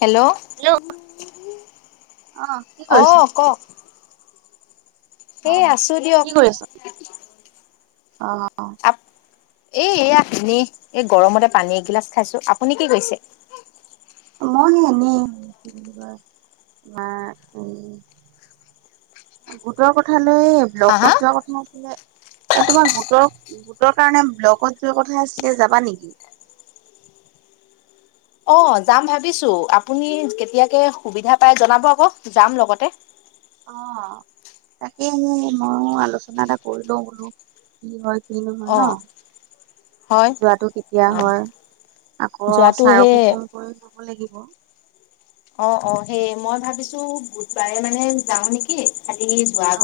Hello. Hello অ কি অ কৰিছে? কওক এই অ' আছো দিয়ক কি কৰি আছ, অহ'। আপ এই [unintelligible] এই গৰমতে পানী এগিলাচ খাইছো আপুনি কি কৈছে? [unintelligible] গোটৰ কথা লৈ হা হা ব্লকত যোৱা কথা আছিলে। এই তোমাৰ গোটৰ, গোটৰ কাৰণে ব্লকত যোৱা কথা আছিলে যাবা নেকি? অ' যাম ভাবিছো আপুনি কেতিয়াকে সুবিধা পাই জনাব আকৌ যাম লগতে। অ' তাকে এনে মইয়ো আলোচনা এটা কৰি লও বোলো কি হয়। কিনো হয় অ ন। হয় যোৱটো কেতিয়া অ হয়, আকৌ যোৱাটো সেই ছাৰকো ফোন কৰি ক'ব লাগিব। অ' অ' সেয়েই মই ভাবিছো বুধবাৰে মানে যাও নেকি আজি।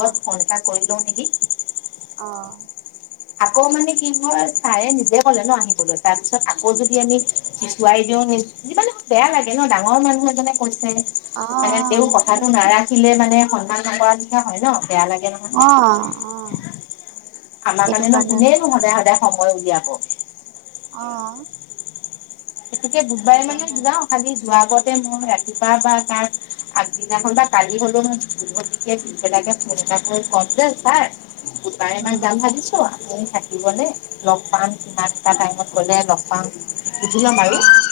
অ পইচা কৰি লও নেকি? অ' আকৌ মানে কি হয় চাৰে নিজে ক'লে ন' আহিবলৈ, তাৰপিছত আকৌ যদি আমি নুখুৱাই দিওঁ নি যিমান বেয়া লাগে ন ডাঙৰ মানুহ এজনে কৈছে, অ অ মানে তেওঁৰ সেইটোৱে কথাতো নাৰা। ৰাখিলে মানে সন্ধান নকৰাৰ নিচিনা হয় ন' বেয়া লাগে নহয়। অহ', অহ'। আমাৰ কাৰণেনো কোনেনো সদায়-সদায় সময় উলিয়াব। অহ। এনেকে বুবাই মানে কাৰণে যাওঁ। খালি যোৱাৰ আগতে মই ৰাতিপুৱা বা তাৰ আগদিনাখন বা কালি হ'লেও মইভ পেলাকে ফোন এটা কৰি ক'ম যে ছাৰ গোটাইমান উম। যাম ভাবিছো আপুনি থ থ দিব লগ পাম কি কটা টাইমত গ'লে লগ পাম। সুধি ল'ম আৰু অ',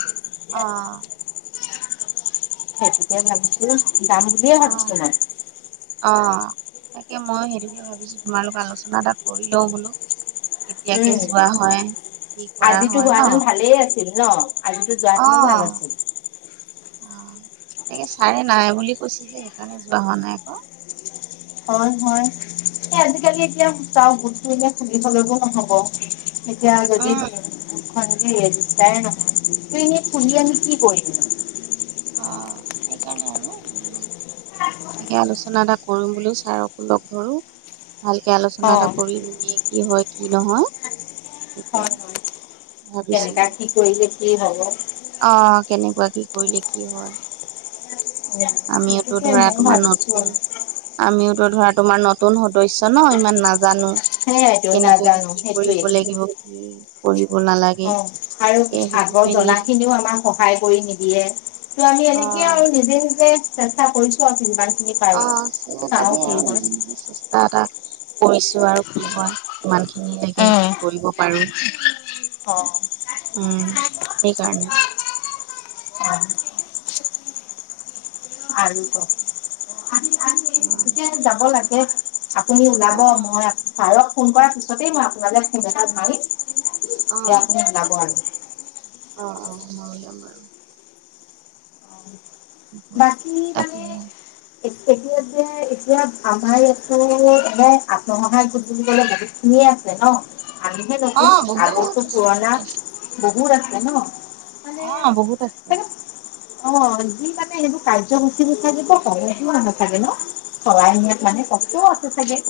অ'। খেতিতে ভাবিছিলো দাম বুলিয় ভাবছ অ', ন। অ, তাকে ময়ো সেইটোকে ভাবিছো তোমালোকৰ আলোচনা এটা কৰি লও বোলো। কেতিয়াকে উম যোৱা হয় কি কৰা আজিতো হয় ন। হোৱাহেতেন [inaudible] যোৱাহেতেনো ভাল অ'। আছিল অ, তাকে ছাৰে নাই বুলি কৈছো যে সেইকাৰণে যোৱা হোৱা নাই আকৌ। হয়, হয়। এ, আজিকালি এতিয়া সা বস্তু এতিয়া সুধিবলে নহব। এতিয়া যদি উম খাই নহয় ত, এনেই ফুলি আমি কি কৰিম। অ, সেইকাৰণে আৰু ম সে আলোচনা এটা কৰিম বুলিও ছাৰকো লগ ধৰো। ভালকে আলোচনা অ এটা কৰি নিমিয় কি হয়, কি নহয় হয় সকে ভাবিছিলো। কৰি যে কি হ'ব অ, কেনেকুৱা কি কৰিলে কি হয় আমিওতো সেইটোকে ধৰা ময়ো তোমাৰ ভাবিছো নতুন আৰু আমিওতো ধৰা তোমাৰ নতুন সদস্য় ন, ইমান নাজানো। সেইয়াইতো কেনেকুৱা নাজানো কি সেইটোৱে কৰিব লাগিব কি কৰিব নালাগে অ, আৰু তাকে সুধি আগৰ মেলি জনা খিনিও আমাৰ সহায় কৰি নিদিয়ে ত' আমি অ এনেকে আৰু নিজে, নিজে [inaudible] [unintelligible] এটা, এটা কৰিছো আৰু কি হয় ইমান খিনি লাগে উম কি কৰিব পাৰো। অ'। উম, সেইকাৰণে। [unintelligible] আৰু ক আৰু উম। যাব লাগে আপুনি ওলাব মই পাৰক ফোন কৰাৰ পিছতেই মই আপোনালে ফেম এটা ভাৰিম অ দতিয়া আপুনি ওলাব আৰু অ', অ', সোমাৰ যাম আৰু। কি হয় বাকী তাকে মানে এতিয়া যে এতিয়া আমাৰ ইয়াতো মানে আত্মসহায়োধ বুলিবলে ভাবি চিয় আছে ন আমিহে অ নতুন আগো বহুত আছে পুৰণা বহুত আছে বহুত আছে ন। মানে অ, বহুত আছে। চাগে অ, যি মানে সেইবোৰ কাৰ্যসূচী নো থাকে বা ক'ব নাথাকে ন। সিয়ত মানে কস্ত আছে চাগে।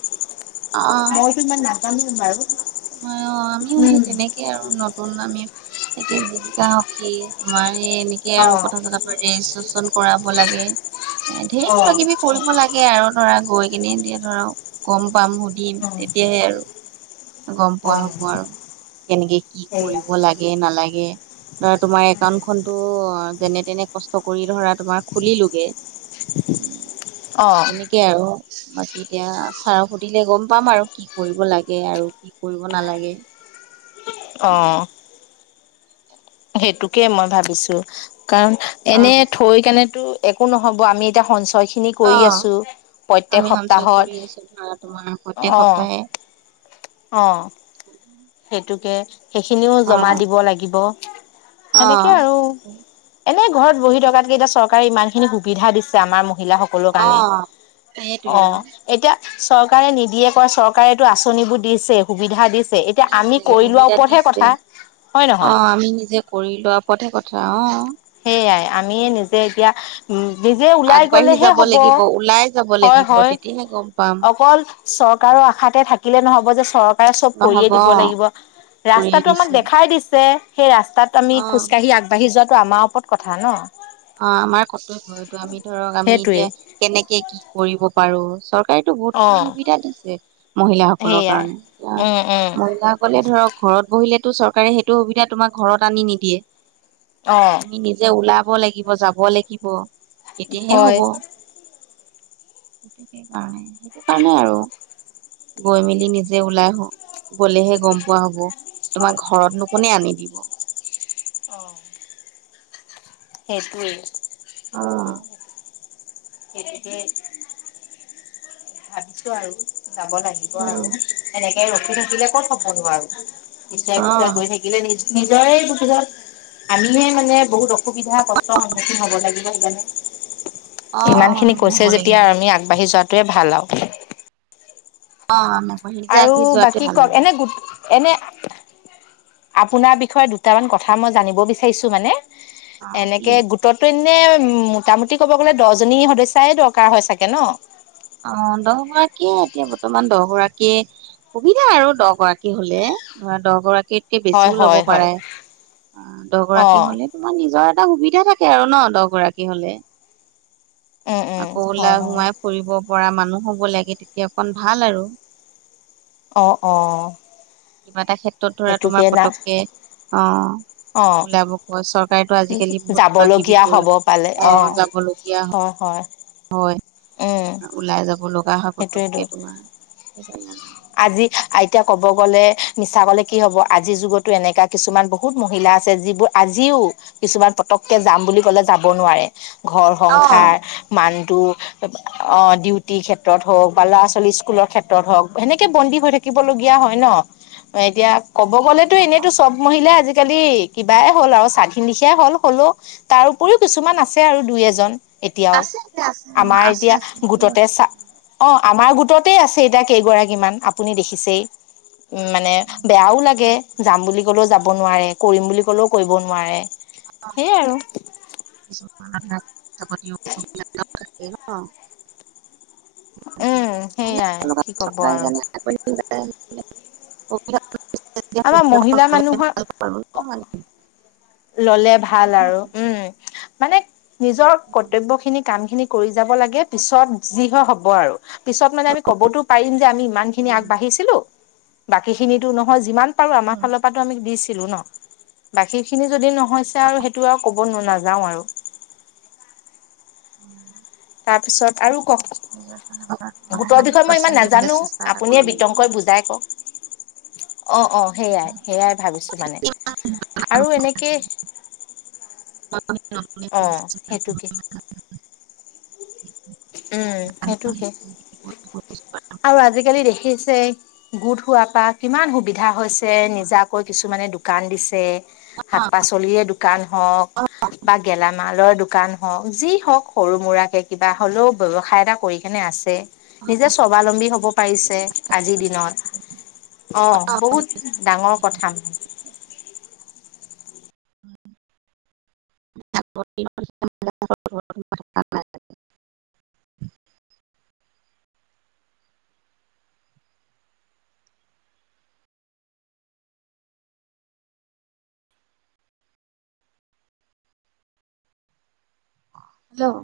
অ', মইতো ইমান নাজানো বাৰু অ', আমিও সেই উম তেনেকে আৰু নতুন আমি এনেকে জীৱিকা সখী আমাৰ এই এনেকে আৰু অ', কথা, চতা ৰেজিষ্ট্ৰেশচন কৰাব লাগে এ, ধেৰ কিবা, অ', কিবি কৰিব লাগে আৰু ধৰা গৈ কিনেতিয়া ধৰক গম পাম সুধিম তেতিয়াহে আৰু গম পোৱা অ', হ'ব আৰু কেনেকে কি সেইয়া। কৰিব লাগে, নালাগে ধৰা তোমাৰ একাউন্ট খনতো যেনে তেনে কষ্ট কৰি ধৰা তোমাৰ খুলিলোগে। [inaudible] অ', [inaudible] তাকে আৰু বাকী এতিয়া চাৰক সুধিলে গম পাম আৰু কি কৰিব লাগে আৰু। কি কৰিব নালাগে। অ'। সেইটোকে মই ভাবিছো কাৰণ অ এনে থৈ কেনেতো একো নহব আমি এতিয়া সঞ্চয় খিনিক অ কৰি আছোঁ আমি প্ৰত্যেক সঞ্চয় কৰি আছো ধৰা তোমাৰ সপ্তাহত প্ৰত্যেক অঁ' সপ্তাহে অঁ', সেইটোকে সেইখিনিও অ জমা দিব লাগিব। অ সেনেকে আৰু। এনেই ঘৰত বহি থকাতকে এতিয়া চৰকাৰে ইমান খিনি সুবিধা দিছে আমাৰ মহিলাসকল সকলো অ কাৰণে সেইটোৱে আৰু অ' এতিয়া চৰকাৰে নিদিয়ে কয় চৰকাৰে এইটো আঁচনিবোৰ দিছে সুবিধা দিছে। এতিয়া আমি দিছে কৰি লোৱাৰ সুবিধা ওপৰতহে দিছে কথা। হয় নহয়? অ', আমি নিজে কৰি লোৱাৰ ওপৰতহে কথা অ'। সেয়াই আমি নিজে এতিয়া নিজে ওলাই আগবাঢ়ি গলেহে যাব হ'ব লাগিব ওলাই যাব হয় লাগিব হয় তেতিয়াহে গম পাম অকল চৰকাৰৰ আশাতে থাকিলে নহব যে চৰকাৰ চব কৰিয়ে নহব অ দিব লাগিব কৰিয়ে ৰাস্তাটো আমাক দিছে দেখাই দি সেই ৰাস্তাত ত আমি অ খোজকাঢ়ি আগবাঢ়ি যোৱাটো আমাৰ ওপৰত কথা ন। অ', আমাৰ কৰ্তব্য এইটো আমি ধৰক আমি সেইটোৱে এতিয়া কেনেকে কি কৰিব পাৰো চব চৰকাৰেটো বহুত অ খিনি সুবিধা দিছে মহিলাাসকলৰ সেইয়াই কাৰণে এতিয়া উম উম মহিলাাসকলে ধৰক ঘৰত বহিলেতো চৰকাৰে সেইটো সুবিধা তোমাক ঘৰত আনি নিদিয়ে। অ তুমি নিজে ওলাব লাগিব যাব লাগিব তেতিয়াহে হয় হব। সেইটোই কাৰণে সেইটো কাৰণেই আৰু। গৈ মেলি নিজে ওলাই আহো গলেহে গম পোৱা হব তোমাক ঘৰত নো কোনে আনি দিব। অ'। সেইটোৱেই। অ গতিকে ভাবিছো আৰু যাব লাগিব আৰু সেনেকে ৰখি থাকিলে ক'ত হ'ব নো আৰু পিছুৱাই অ পিছুৱাই গৈ অ থাকি লে নিজৰে [unintelligible] আমিে মানে বহুত অসুবিধা কষ্টৰ সন্মুখীন হ'ব লাগিব সেইকাৰণে ইমান খিনি সন্মুখীন কৈছে হব যেতিয়া লাগিব আমি আগবাঢ়ি যোৱাতোৱে ভাল আৰু। অ', অ'। আৰু বাকী কওক এনে গো এনে আপোনাৰ বিষয়ে দুটামান কথা মই জানিব বিচাৰিছোঁ মানে। অ কি এনেকে গো টত এনে মোটামুটি ক'ব গ'লে দহজনী সদস্যাই দৰকাৰ হয় চাগে ন? অ', দহ গৰাকীয়ে এতিয়া বৰ্তমান দহ গৰাকীয়ে সুবিধা আৰু দহগৰাকী হলে ধৰা দহগৰাকী হয় বেছিও ল'ব হয় হয় পাৰে অ', দহ অ গৰাকী হলে তোমাৰ নিজৰ এটা সুবিধা থাকে আৰু ন দহ গৰাকী হলে। উম উম আকৌ হয় ওলাই হয় সোমাই ফুৰিব পৰা মানুহ হ'ব লাগে তেতিয়া অকন ভাল আৰু। অ', অ'। কিবা এটা ক্ষেত্ৰত ধৰা সেইটোকে তোমাৰ না পতককে অ' অ'। হয় চৰকাৰেতো আজিকালি বহুত কিবা কিবি যাবলগীয়া কৰি হ'ব পালে অ', যাবলগীয়া হয় হয়। অ'। ওলাই যাব লগা হয় পটকে তোমাৰ সেইকাৰণে আৰু। আজি আইতিয়া ক'ব গ'লে মিছা কলে কি হ'ব আজিৰ যুগতো এনেককাা কিছুমান বহুত মহিলা আছে যিবোৰ আজিও কিছুমান পটককে যাম বুলি ক'লে যাব নোৱাৰে, ঘৰ অ সংসাৰ মানটো ডিউটিৰ ক্ষেত্ৰত হওক বা ল'ৰা ছোৱালী স্কুলৰ ক্ষেত্ৰত হওক সেনেকে বন্দী হৈ থাকিবলগগীয়া হয় ন'। এতিয়া ক'ব গ'লেতো এনেইতো চব মহিলাই আজিকালি কিবাই হ'ল আৰু স্বাধীন লেখিয়াই হ'ল হ'লেও তাৰ উপৰিও কিছুমান আছে আৰু দুই এজন। এতিয়াও আছে আছে আছে অ আমাৰ আছে এতিয়া আছে এতিয়াও গোটতে আছে চা অ' আমাৰ গোটতেই আছে এতিয়া কেইগৰাকীমান আপুনি দেখিছেই। উম, মানে বেয়াও লাগে যাম বুলি ক'লেও যাব নোৱাৰে, কৰিম বুলি ক'লেও কৰিব নোৱাৰে। সেইয়াই আৰু [unintelligible] উম সেইয়াই কি ক'ব আৰু [unintelligible] আমাৰ মহিলা মানুহৰ অকমান ললে ভাল আৰু উম। মানে নিজৰ কৰ্তব্যখিনি কামখিনি কৰি যাব লাগে পিছত যি হয় হ'ব আৰু। পিছত মানে আমি ক'বতো পাৰিম যে আমি ইমানখিনি আগবাঢ়িছিলোঁ বাকিখিনিতো নহ'ল যিমান বাৰু আমাৰ উম ফালৰপৰা আমি দিছিলোঁ ন' বাকীখিনি যদি নহৈছে আৰু সেইটো আৰু ক'ব ক'বনো নাযাও আৰু। তাৰপিছত আৰু কওক। নিজৰ কাৰনে গোটৰ হান্দ্ৰেদ বিষয়ে মই ইমান পাৰ্চেন দিবলৈ নাজানো চেষ্টা এটা আপুনিয়ে কৰিব বিতংকৈ লাগিব। বুজাই কওক। অ', অ, সেইয়াই সেইয়াই ভাবিছোঁ মানে আৰু এনেকে [unintelligible] সেইটো কি? উম, সেইটোকে। আৰু আজিকালি দেখি আছে গোট হোৱাৰপৰা কিমান সুবিধা হৈছে, নিজাকৈ কিছুমানে দোকান দিছে। শাক পাচলিৰে দোকান হওক বা গেলামালৰ দোকান যি হওক সৰু ম'ৰাকে কিবা হ'লেও ব্যৱসায় এটা কৰি কেনে আছে। নিজে স্বাৱলম্বী হ'ব পাৰিছে আজিৰ দিনত। অ' বহুত ডাঙৰ কথা মানে। [unintelligible] [unintelligible] হেল্ল'।